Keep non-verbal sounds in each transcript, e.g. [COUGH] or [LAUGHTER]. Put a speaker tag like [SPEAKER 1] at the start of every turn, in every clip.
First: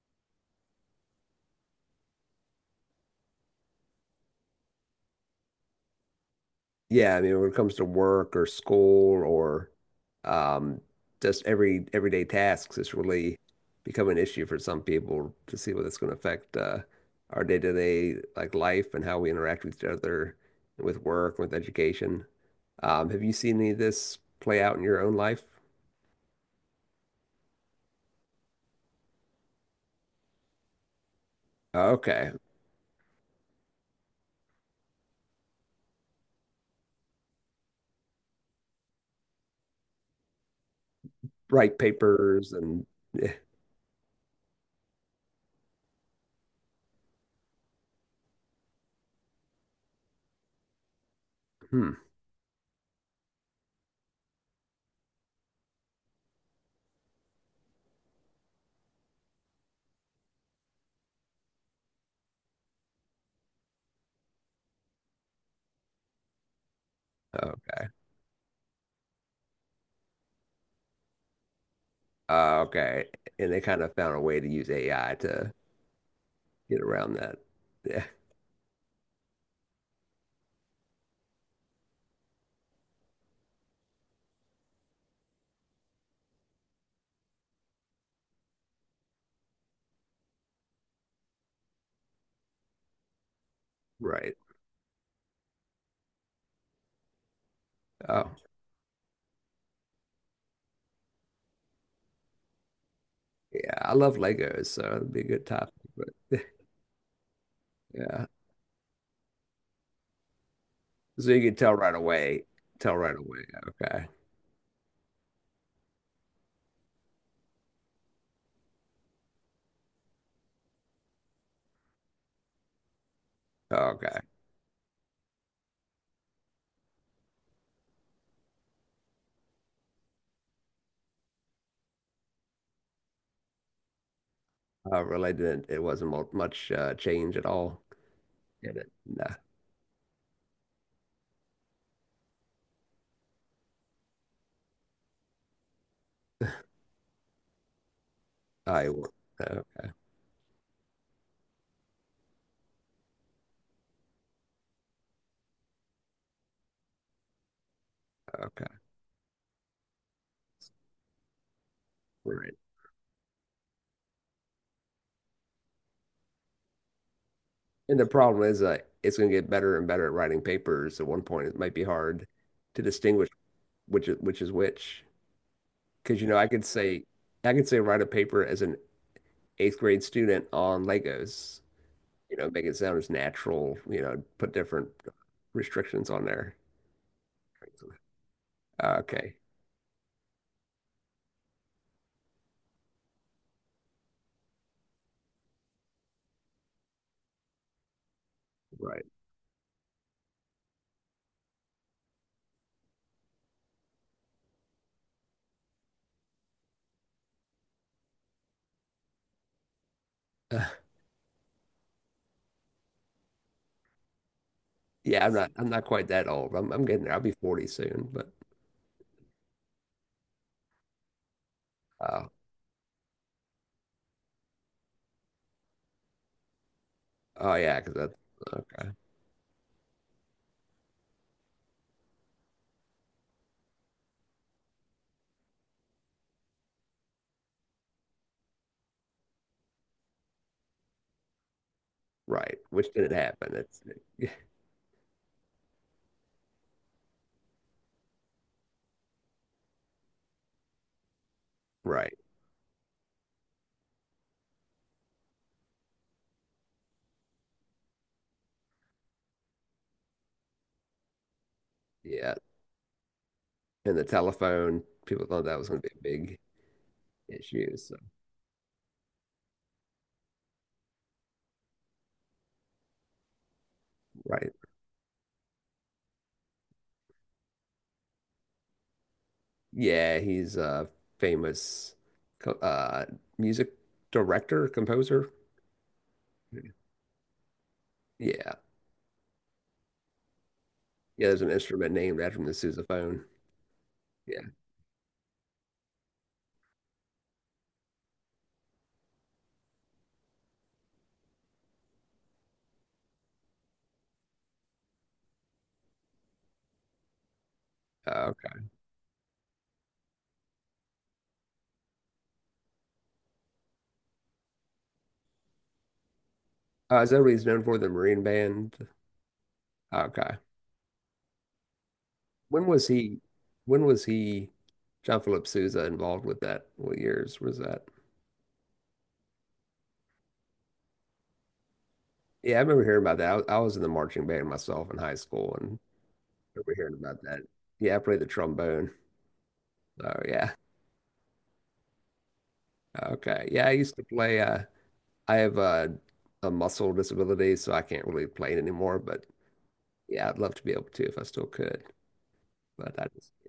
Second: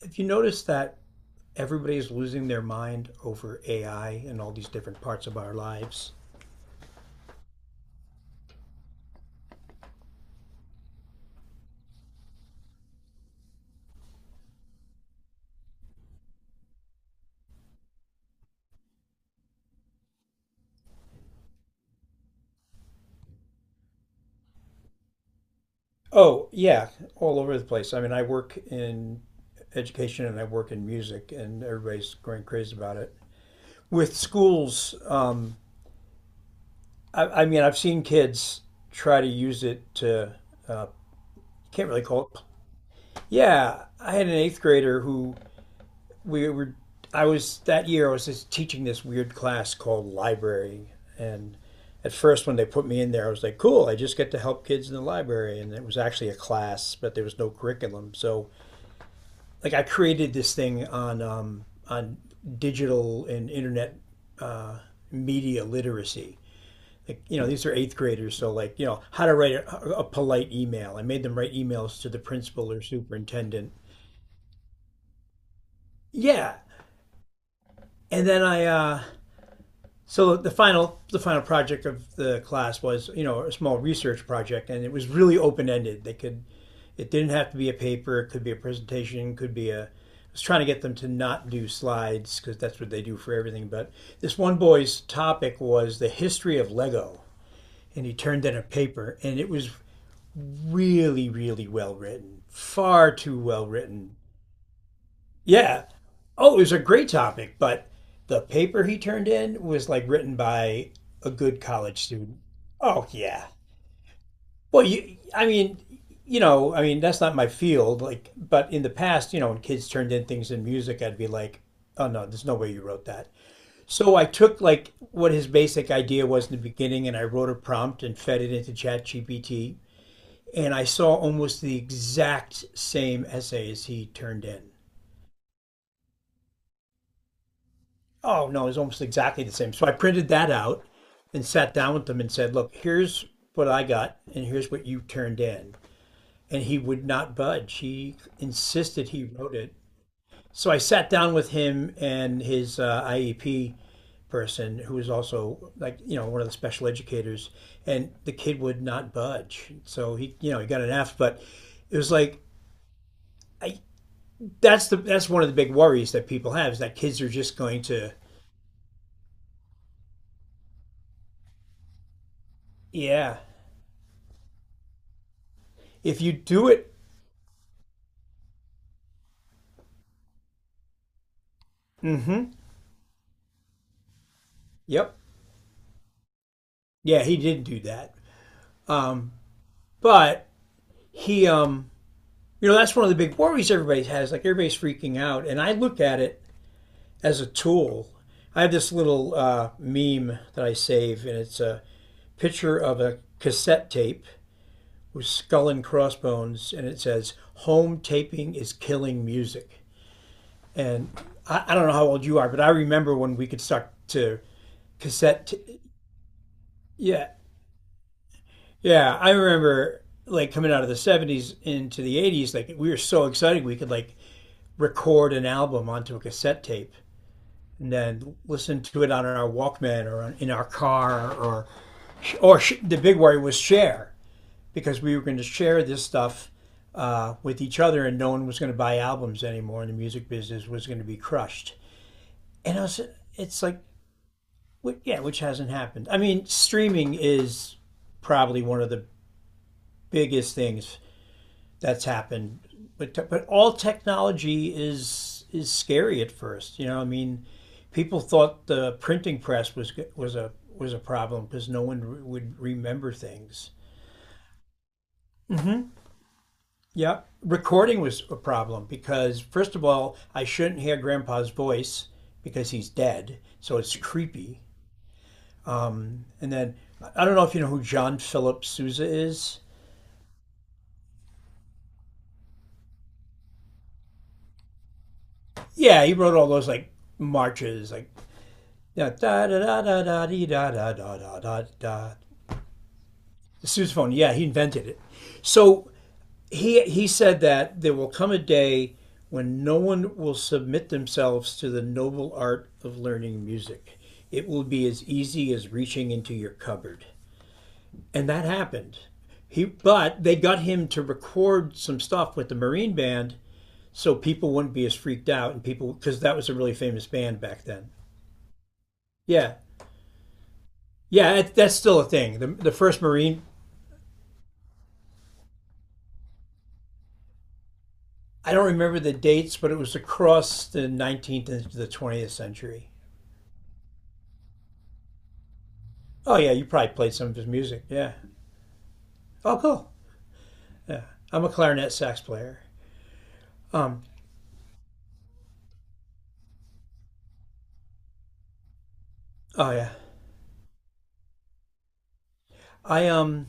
[SPEAKER 1] Have you noticed that everybody is losing their mind over AI and all these different parts of our lives?
[SPEAKER 2] Yeah, I mean, when it comes to work or school or um, just everyday tasks, it's really become an issue for some people to see what it's going to affect our day-to-day like life and how we interact with each other, with work, with education. Have you seen any of this play out in your own life?
[SPEAKER 1] Oh, yeah, all over the place. I mean, I work in education and I work in music, and everybody's
[SPEAKER 2] Okay,
[SPEAKER 1] going crazy about it. With schools, I mean, I've seen kids try to use it to,
[SPEAKER 2] write
[SPEAKER 1] can't really call
[SPEAKER 2] papers
[SPEAKER 1] it.
[SPEAKER 2] and yeah.
[SPEAKER 1] Yeah, I had an eighth grader who we were I was that year I was just teaching this weird class called library, and
[SPEAKER 2] Hmm.
[SPEAKER 1] at first when they put me in there I was like, cool, I just get to help kids in the library, and it was actually a class but there was no curriculum. So like I created this thing on on digital and internet uh, media literacy. Like, you know, these are
[SPEAKER 2] Okay.
[SPEAKER 1] eighth graders, so like, you know, how to write a polite email. I made them write emails to the principal or
[SPEAKER 2] Okay, and they
[SPEAKER 1] superintendent.
[SPEAKER 2] kind of found a way to use AI to
[SPEAKER 1] Yeah.
[SPEAKER 2] get around that. Yeah,
[SPEAKER 1] And then, I so the final project of the class was, you know, a small research project, and it was really open ended. They could, it didn't have to be a paper. It could be a presentation. Could be a I was trying to get them to not do slides because that's what they do for everything. But
[SPEAKER 2] right.
[SPEAKER 1] this one boy's topic was the history of Lego, and he
[SPEAKER 2] Oh.
[SPEAKER 1] turned in a paper, and it was really, really well written. Far too well
[SPEAKER 2] Yeah, I love
[SPEAKER 1] written.
[SPEAKER 2] Legos, so it'd be a good topic.
[SPEAKER 1] Yeah.
[SPEAKER 2] But
[SPEAKER 1] Oh,
[SPEAKER 2] [LAUGHS]
[SPEAKER 1] it was a great topic, but
[SPEAKER 2] yeah,
[SPEAKER 1] the paper he turned in was like written by
[SPEAKER 2] so
[SPEAKER 1] a
[SPEAKER 2] you can
[SPEAKER 1] good
[SPEAKER 2] tell right
[SPEAKER 1] college student.
[SPEAKER 2] away. Tell
[SPEAKER 1] Oh,
[SPEAKER 2] right away.
[SPEAKER 1] yeah.
[SPEAKER 2] Okay.
[SPEAKER 1] Well, I mean, you know, I mean, that's not my field. Like, but in the past, you know, when kids turned in things in music, I'd be like, oh no, there's no way you wrote that. So
[SPEAKER 2] Okay.
[SPEAKER 1] I took like what his basic idea was in the beginning, and I wrote a prompt and fed it into ChatGPT. And I saw almost the exact same essay as he turned in.
[SPEAKER 2] Related, it wasn't much change at all.
[SPEAKER 1] Oh, no, it
[SPEAKER 2] In
[SPEAKER 1] was
[SPEAKER 2] it?
[SPEAKER 1] almost
[SPEAKER 2] No.
[SPEAKER 1] exactly the same. So I printed that out and sat down with them and said, look, here's what I got and here's what you turned in. And he would not budge. He
[SPEAKER 2] I w-
[SPEAKER 1] insisted he wrote
[SPEAKER 2] okay.
[SPEAKER 1] it. So I sat down with him and his IEP person, who was also like, you know, one of the special educators, and the kid
[SPEAKER 2] Okay.
[SPEAKER 1] would not budge. So he, you know, he got an F, but it was like,
[SPEAKER 2] Right.
[SPEAKER 1] I, that's one of the big worries that people have, is that kids are just going
[SPEAKER 2] And the
[SPEAKER 1] to.
[SPEAKER 2] problem is, it's going to get better and better at writing papers. At one point, it might be hard to distinguish
[SPEAKER 1] Yeah.
[SPEAKER 2] which is which. Because
[SPEAKER 1] If you
[SPEAKER 2] I could
[SPEAKER 1] do it.
[SPEAKER 2] say, I could say write a paper as an eighth grade student on Legos. you know,
[SPEAKER 1] Mm-hmm.
[SPEAKER 2] make it sound as natural, put different
[SPEAKER 1] Yep.
[SPEAKER 2] restrictions on there.
[SPEAKER 1] Yeah, he did do that.
[SPEAKER 2] Uh,
[SPEAKER 1] Um,
[SPEAKER 2] Okay.
[SPEAKER 1] but he, um, you know, that's one of the big worries everybody has. Like, everybody's freaking out, and I look at it as a tool. I have this
[SPEAKER 2] Right. [LAUGHS]
[SPEAKER 1] little meme that I save, and it's a picture of a cassette tape with skull and crossbones, and it says, "Home taping is killing music."
[SPEAKER 2] Uh,
[SPEAKER 1] And I don't know how old you are, but I remember when we could suck to
[SPEAKER 2] yeah, I'm
[SPEAKER 1] cassette.
[SPEAKER 2] not quite that old. I'm getting there. I'll
[SPEAKER 1] Yeah.
[SPEAKER 2] be 40 soon, but
[SPEAKER 1] Yeah, I remember like coming out of the 70s into the
[SPEAKER 2] uh,
[SPEAKER 1] 80s, like we were so excited we could like record an album onto a cassette tape
[SPEAKER 2] oh yeah,
[SPEAKER 1] and
[SPEAKER 2] because that's
[SPEAKER 1] then listen
[SPEAKER 2] okay.
[SPEAKER 1] to it on our Walkman, or in our car, or the big worry was share, because we were going to share this stuff with each other, and no one was going to buy albums anymore, and the music business was going to be crushed.
[SPEAKER 2] Right.
[SPEAKER 1] And I
[SPEAKER 2] Which
[SPEAKER 1] was,
[SPEAKER 2] didn't happen.
[SPEAKER 1] it's like,
[SPEAKER 2] It's [LAUGHS]
[SPEAKER 1] yeah, which hasn't happened. I mean, streaming is probably one of the biggest things that's
[SPEAKER 2] right.
[SPEAKER 1] happened. But all technology is scary at first. You know, I mean, people thought the printing press was a problem because no one
[SPEAKER 2] Yeah.
[SPEAKER 1] would remember things.
[SPEAKER 2] And the telephone, people thought that was going to be a big
[SPEAKER 1] Yeah,
[SPEAKER 2] issue. So,
[SPEAKER 1] recording was a problem because, first of all, I shouldn't hear Grandpa's voice because he's dead, so it's
[SPEAKER 2] right.
[SPEAKER 1] creepy. And then I don't know if you know who John Philip Sousa is.
[SPEAKER 2] Yeah, he's a famous co- uh music director, composer.
[SPEAKER 1] Yeah, he wrote all those like marches, like
[SPEAKER 2] Yeah.
[SPEAKER 1] da da da da da da da da
[SPEAKER 2] Yeah,
[SPEAKER 1] da
[SPEAKER 2] there's an
[SPEAKER 1] da
[SPEAKER 2] instrument
[SPEAKER 1] da.
[SPEAKER 2] named after him, the sousaphone.
[SPEAKER 1] The sousaphone, yeah,
[SPEAKER 2] Yeah.
[SPEAKER 1] he invented it. So he said that there will come a day when no one will submit themselves to the noble art of learning music. It will be as easy as reaching into your cupboard.
[SPEAKER 2] Oh,
[SPEAKER 1] And that
[SPEAKER 2] okay.
[SPEAKER 1] happened. He But they got him to record some stuff with the Marine band so people wouldn't be as freaked out, and people, because that was a really famous
[SPEAKER 2] Is that what
[SPEAKER 1] band
[SPEAKER 2] he's
[SPEAKER 1] back
[SPEAKER 2] known for? The
[SPEAKER 1] then.
[SPEAKER 2] Marine Band?
[SPEAKER 1] Yeah.
[SPEAKER 2] Okay.
[SPEAKER 1] Yeah, that's still a thing. The,
[SPEAKER 2] When
[SPEAKER 1] the
[SPEAKER 2] was
[SPEAKER 1] first
[SPEAKER 2] he?
[SPEAKER 1] Marine.
[SPEAKER 2] When was he? John Philip Sousa involved with that? What years was that?
[SPEAKER 1] I don't remember the dates, but it was across the 19th and the 20th
[SPEAKER 2] Yeah, I remember
[SPEAKER 1] century.
[SPEAKER 2] hearing about that. I was in the marching band myself in high school, and
[SPEAKER 1] Oh yeah,
[SPEAKER 2] I
[SPEAKER 1] you
[SPEAKER 2] remember hearing
[SPEAKER 1] probably played
[SPEAKER 2] about
[SPEAKER 1] some of
[SPEAKER 2] that.
[SPEAKER 1] his music.
[SPEAKER 2] Yeah, I
[SPEAKER 1] Yeah.
[SPEAKER 2] played the trombone.
[SPEAKER 1] Oh cool.
[SPEAKER 2] Oh yeah.
[SPEAKER 1] I'm a clarinet sax player.
[SPEAKER 2] Okay. Yeah, I used
[SPEAKER 1] Um.
[SPEAKER 2] to play. I have a muscle disability, so I can't really play it anymore. But
[SPEAKER 1] Oh yeah.
[SPEAKER 2] yeah, I'd love to be able to if I still could. But I
[SPEAKER 1] I
[SPEAKER 2] just.
[SPEAKER 1] um.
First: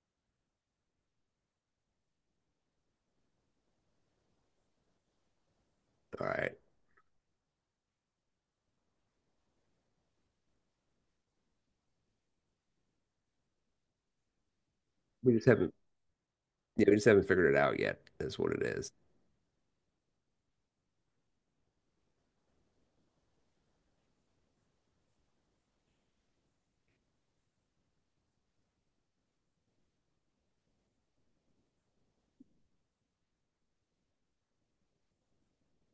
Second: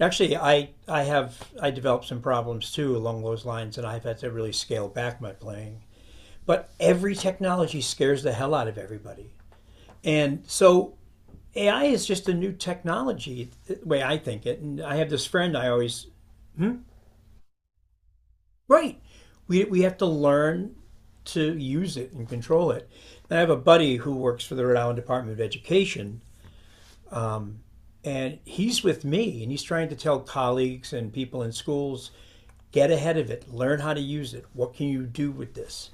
[SPEAKER 1] Actually, I developed some problems too along those lines, and I've had to really scale back my playing.
[SPEAKER 2] All right.
[SPEAKER 1] But every technology scares the hell out of everybody, and so AI is just a new technology, the way I think it. And I have this
[SPEAKER 2] We just
[SPEAKER 1] friend I
[SPEAKER 2] haven't.
[SPEAKER 1] always.
[SPEAKER 2] Yeah, we just haven't figured it out yet. Is what it is.
[SPEAKER 1] Right. We have to learn to use it and control it. And I have a buddy who works for the Rhode Island Department of Education, and he's with me, and he's trying to tell colleagues and people in schools, get ahead of it, learn how to use it. What can you do with this?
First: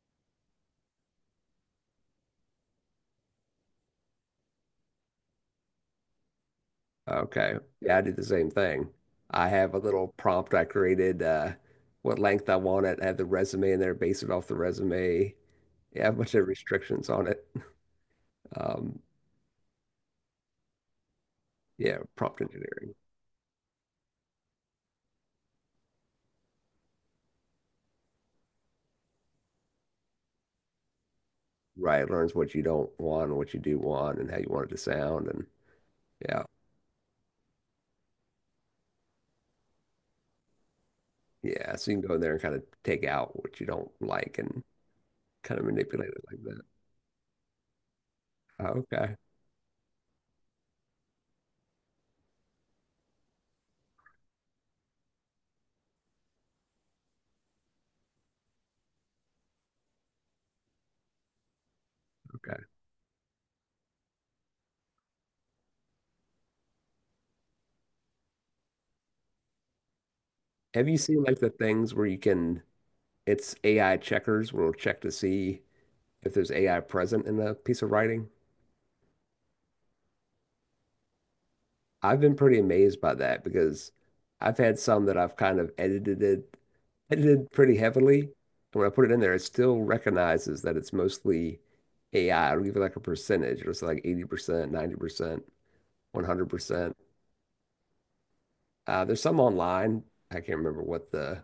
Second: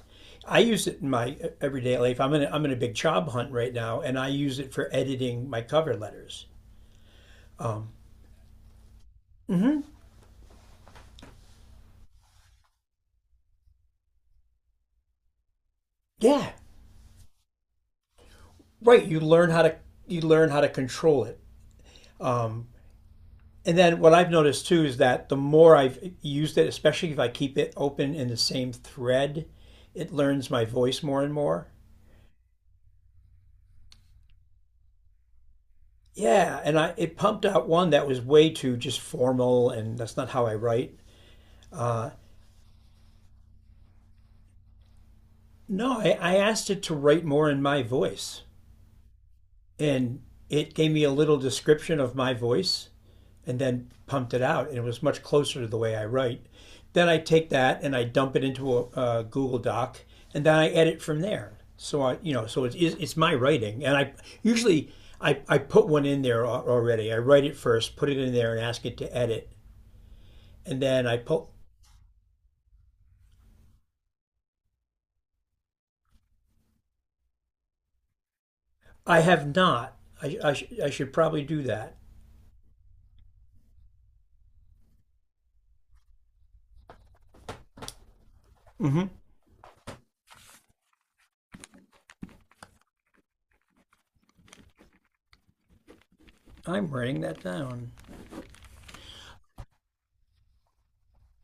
[SPEAKER 1] I use it in my everyday life. I'm in a big job hunt right now, and I use it for editing my cover letters.
[SPEAKER 2] Okay. Yeah, I do the same thing. I have a little prompt I created, what length I want it. I have the resume in there, base it off the resume. Yeah, I have a bunch of
[SPEAKER 1] Yeah,
[SPEAKER 2] restrictions on it. Um,
[SPEAKER 1] right. You learn how to control it.
[SPEAKER 2] yeah, prompt engineering.
[SPEAKER 1] And then what I've noticed too is that the more I've used it, especially if I keep it open in the same thread, it learns my voice more and more.
[SPEAKER 2] Right. It learns what you don't want and what you do want and how you want it to sound. And yeah,
[SPEAKER 1] Yeah, and I it pumped out one that was way too just formal, and that's not how I write.
[SPEAKER 2] yeah. So you can go in there and kind of take out what you don't like and kind of
[SPEAKER 1] No,
[SPEAKER 2] manipulate
[SPEAKER 1] I,
[SPEAKER 2] it
[SPEAKER 1] I
[SPEAKER 2] like that.
[SPEAKER 1] asked it to write more in my voice.
[SPEAKER 2] Oh, okay.
[SPEAKER 1] And it gave me a little description of my voice and then pumped it out, and it was much closer to the way I write. Then I take that and I dump it into a Google Doc, and then I edit from there. So I, you know, so
[SPEAKER 2] Okay.
[SPEAKER 1] it's my writing. And I usually, I put one in there already. I write it first, put it in there, and ask it to edit, and
[SPEAKER 2] Have you
[SPEAKER 1] then I
[SPEAKER 2] seen like
[SPEAKER 1] put.
[SPEAKER 2] the things where you can, it's AI checkers where it'll check to see if there's AI present in a piece of writing.
[SPEAKER 1] I have not. I should probably do that.
[SPEAKER 2] I've been pretty amazed by that because I've had some that I've kind of edited pretty heavily. And when I put
[SPEAKER 1] Mm-hmm.
[SPEAKER 2] it in there, it still recognizes that it's mostly AI. It'll give it like a percentage. It'll say like 80%, 90%,
[SPEAKER 1] I'm
[SPEAKER 2] 100%.
[SPEAKER 1] writing that down.
[SPEAKER 2] There's some online. I can't remember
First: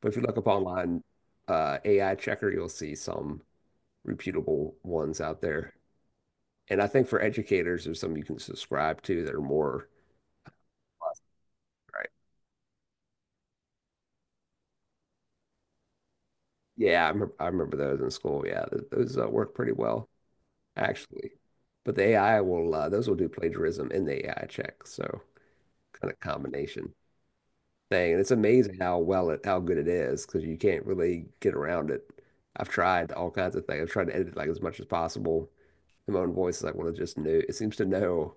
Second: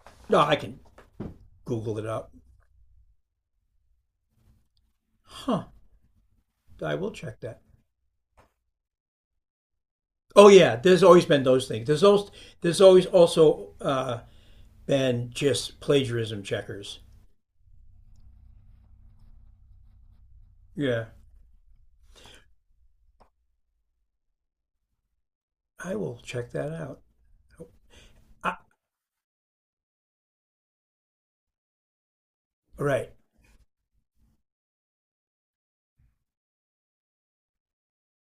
[SPEAKER 2] but if you look
[SPEAKER 1] No,
[SPEAKER 2] up
[SPEAKER 1] I can
[SPEAKER 2] online,
[SPEAKER 1] Google it
[SPEAKER 2] AI
[SPEAKER 1] up.
[SPEAKER 2] checker, you'll see some reputable ones out
[SPEAKER 1] Huh?
[SPEAKER 2] there. And I
[SPEAKER 1] I
[SPEAKER 2] think
[SPEAKER 1] will
[SPEAKER 2] for
[SPEAKER 1] check that.
[SPEAKER 2] educators, there's some you can subscribe to that are more.
[SPEAKER 1] Oh yeah, there's always been those things. There's always also been just plagiarism checkers.
[SPEAKER 2] Yeah, I remember those in school. Yeah, those work pretty well,
[SPEAKER 1] Yeah,
[SPEAKER 2] actually. But the AI will, those will do plagiarism in the AI check. So
[SPEAKER 1] I
[SPEAKER 2] kind
[SPEAKER 1] will
[SPEAKER 2] of
[SPEAKER 1] check that
[SPEAKER 2] combination
[SPEAKER 1] out.
[SPEAKER 2] thing. And it's
[SPEAKER 1] I,
[SPEAKER 2] amazing how good it is because you can't really get around it. I've
[SPEAKER 1] right?
[SPEAKER 2] tried all kinds of things. I've tried to edit like as much as possible in my own voice. Is like, well, it seems to know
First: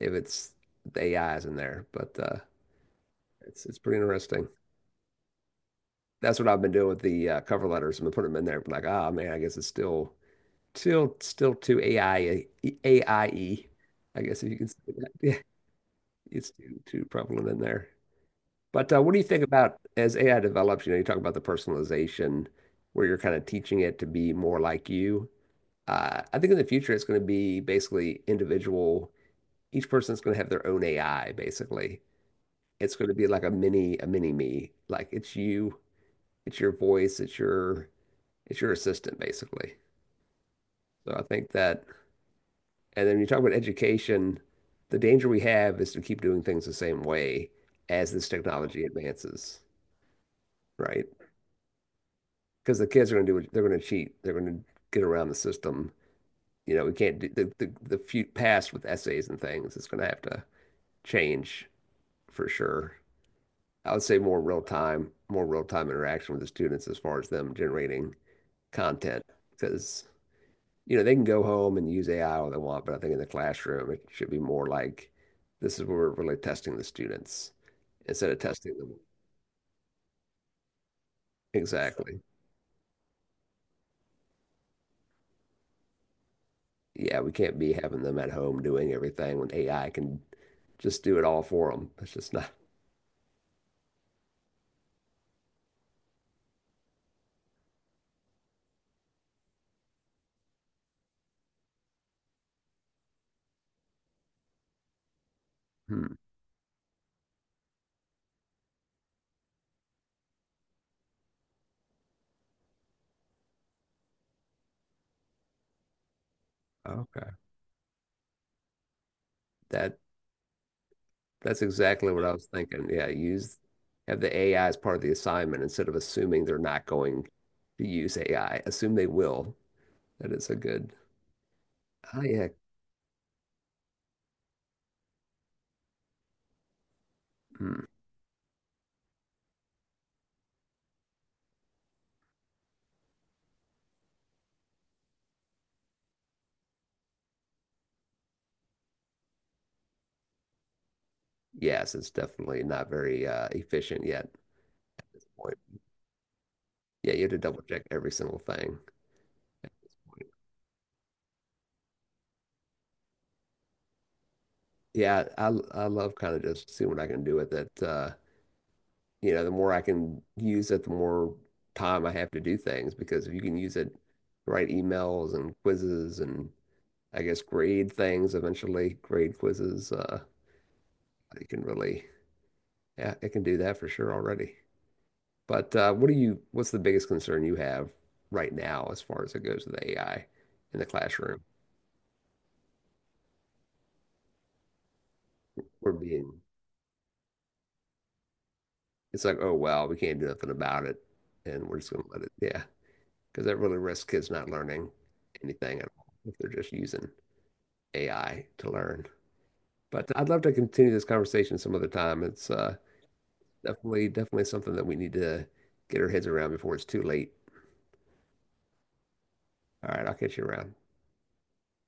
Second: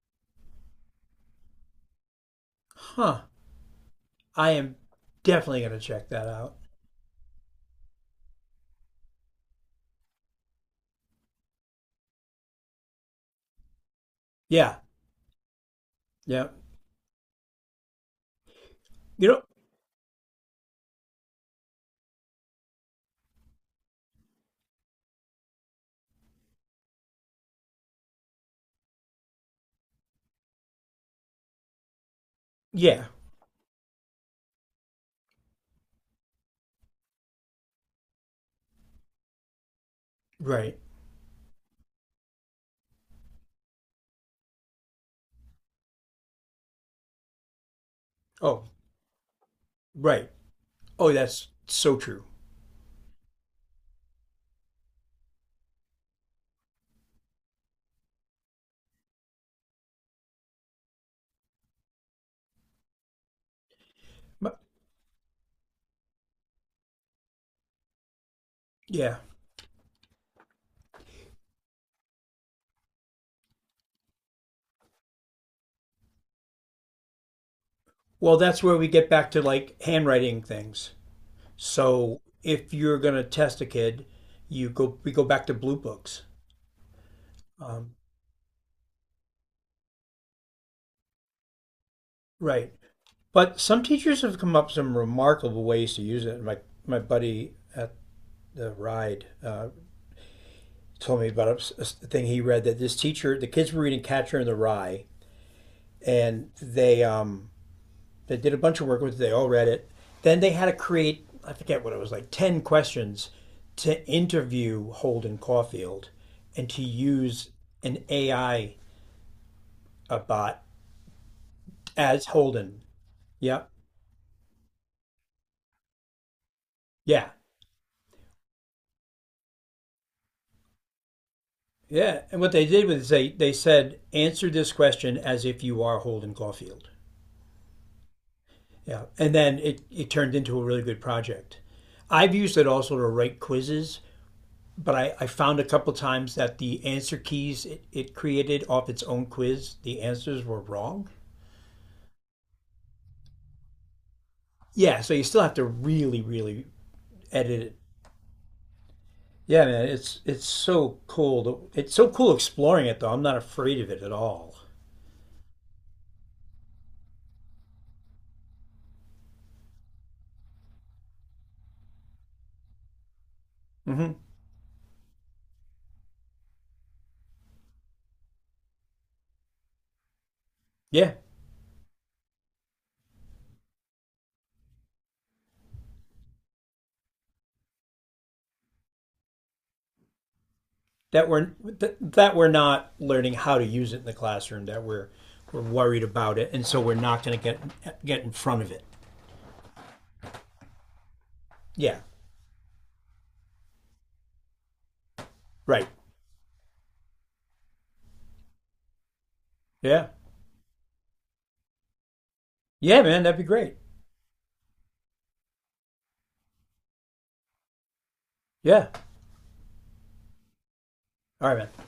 [SPEAKER 2] if it's the AI is in there. But
[SPEAKER 1] Huh?
[SPEAKER 2] it's pretty interesting.
[SPEAKER 1] I am definitely gonna check that
[SPEAKER 2] That's what
[SPEAKER 1] out.
[SPEAKER 2] I've been doing with the cover letters. I'm gonna put them in there. Like, ah, man, I guess it's still too AI AIE, I E, I guess if you can say
[SPEAKER 1] Yeah,
[SPEAKER 2] that. [LAUGHS] Yeah,
[SPEAKER 1] yeah.
[SPEAKER 2] it's too prevalent in there. But what do you
[SPEAKER 1] You know,
[SPEAKER 2] think about as AI develops? You talk about the personalization where you're kind of teaching it to be more like you. I think in the future it's going to be basically individual. Each person's going to have their own AI, basically. It's
[SPEAKER 1] yeah.
[SPEAKER 2] going to be like a mini me. Like it's you, it's your voice, it's your assistant, basically.
[SPEAKER 1] Right.
[SPEAKER 2] So I think that. And then when you talk about education, the danger we have is to keep doing things the same way as this
[SPEAKER 1] Oh,
[SPEAKER 2] technology advances,
[SPEAKER 1] right.
[SPEAKER 2] right?
[SPEAKER 1] Oh, that's so true.
[SPEAKER 2] Because the kids are going to do it, they're going to cheat, they're going to get around the system. We can't do the few past with essays and things, it's going to have to change for sure. I would say more
[SPEAKER 1] But,
[SPEAKER 2] real time, more real time interaction with the students as far as them generating
[SPEAKER 1] yeah.
[SPEAKER 2] content because they can go home and use AI all they want, but I think in the classroom, it should be more like this is where we're really testing the students instead
[SPEAKER 1] Well,
[SPEAKER 2] of
[SPEAKER 1] that's
[SPEAKER 2] testing
[SPEAKER 1] where we
[SPEAKER 2] them.
[SPEAKER 1] get back to like handwriting things. So
[SPEAKER 2] Exactly.
[SPEAKER 1] if you're gonna test a kid, you go we go back to blue books.
[SPEAKER 2] Yeah, we can't be
[SPEAKER 1] Um,
[SPEAKER 2] having them at home doing everything when AI can just do it all for them. That's just not. [LAUGHS]
[SPEAKER 1] right. But some teachers have come up with some remarkable ways to use it. My buddy at the RIDE told me about a thing he read, that this teacher, the kids were reading Catcher in the Rye,
[SPEAKER 2] Hmm.
[SPEAKER 1] and they did a bunch of work with it. They all read it. Then they had to create, I forget what it was, like 10 questions to interview Holden Caulfield and to
[SPEAKER 2] Okay.
[SPEAKER 1] use an AI,
[SPEAKER 2] That
[SPEAKER 1] a I bot,
[SPEAKER 2] that's exactly what
[SPEAKER 1] as
[SPEAKER 2] I was
[SPEAKER 1] Holden.
[SPEAKER 2] thinking. Yeah, use
[SPEAKER 1] Yeah,
[SPEAKER 2] have the AI as part of the assignment instead of assuming they're not going
[SPEAKER 1] yeah.
[SPEAKER 2] to use AI. Assume they will. That is a good. Oh
[SPEAKER 1] Yeah, and
[SPEAKER 2] yeah.
[SPEAKER 1] what they did was, they said, answer this question as if you are Holden Caulfield.
[SPEAKER 2] Hmm.
[SPEAKER 1] Yeah, and then it turned into a really good project. I've used it also to write quizzes, but I found a couple times that the answer keys, it created off its own quiz, the answers were wrong.
[SPEAKER 2] Yes, it's definitely not very efficient yet.
[SPEAKER 1] Yeah, so you still have
[SPEAKER 2] Point.
[SPEAKER 1] to really, really
[SPEAKER 2] Yeah, you have to double
[SPEAKER 1] edit it.
[SPEAKER 2] check every single thing
[SPEAKER 1] Yeah,
[SPEAKER 2] at
[SPEAKER 1] man,
[SPEAKER 2] this
[SPEAKER 1] it's
[SPEAKER 2] point.
[SPEAKER 1] it's so cool. It's so cool exploring it though. I'm not afraid of it at all.
[SPEAKER 2] Yeah, I love kind of just seeing what I can do with it. The more I can use it, the more time I have to do things because if you can use it, to
[SPEAKER 1] Hmm.
[SPEAKER 2] write emails and quizzes and I guess grade things eventually, grade quizzes.
[SPEAKER 1] Yeah.
[SPEAKER 2] It can really, yeah, it can do that for sure already. But what's the biggest concern you have right now as far as it goes with AI in the
[SPEAKER 1] That
[SPEAKER 2] classroom?
[SPEAKER 1] we're that, we're not learning how to use it in the classroom. That we're
[SPEAKER 2] We're
[SPEAKER 1] worried about
[SPEAKER 2] being
[SPEAKER 1] it, and so we're not going to get in front of it.
[SPEAKER 2] It's like, oh well, we can't do nothing about it and we're just
[SPEAKER 1] Yeah,
[SPEAKER 2] gonna let it. Yeah, because that really risks kids not learning anything
[SPEAKER 1] right.
[SPEAKER 2] at all if they're just using AI to learn. But
[SPEAKER 1] Yeah,
[SPEAKER 2] I'd love to continue this conversation some other time. It's
[SPEAKER 1] yeah, man, that'd be great.
[SPEAKER 2] definitely something that we need to get our heads around before it's too late.
[SPEAKER 1] Yeah,
[SPEAKER 2] All right, I'll catch you around.
[SPEAKER 1] all right, man.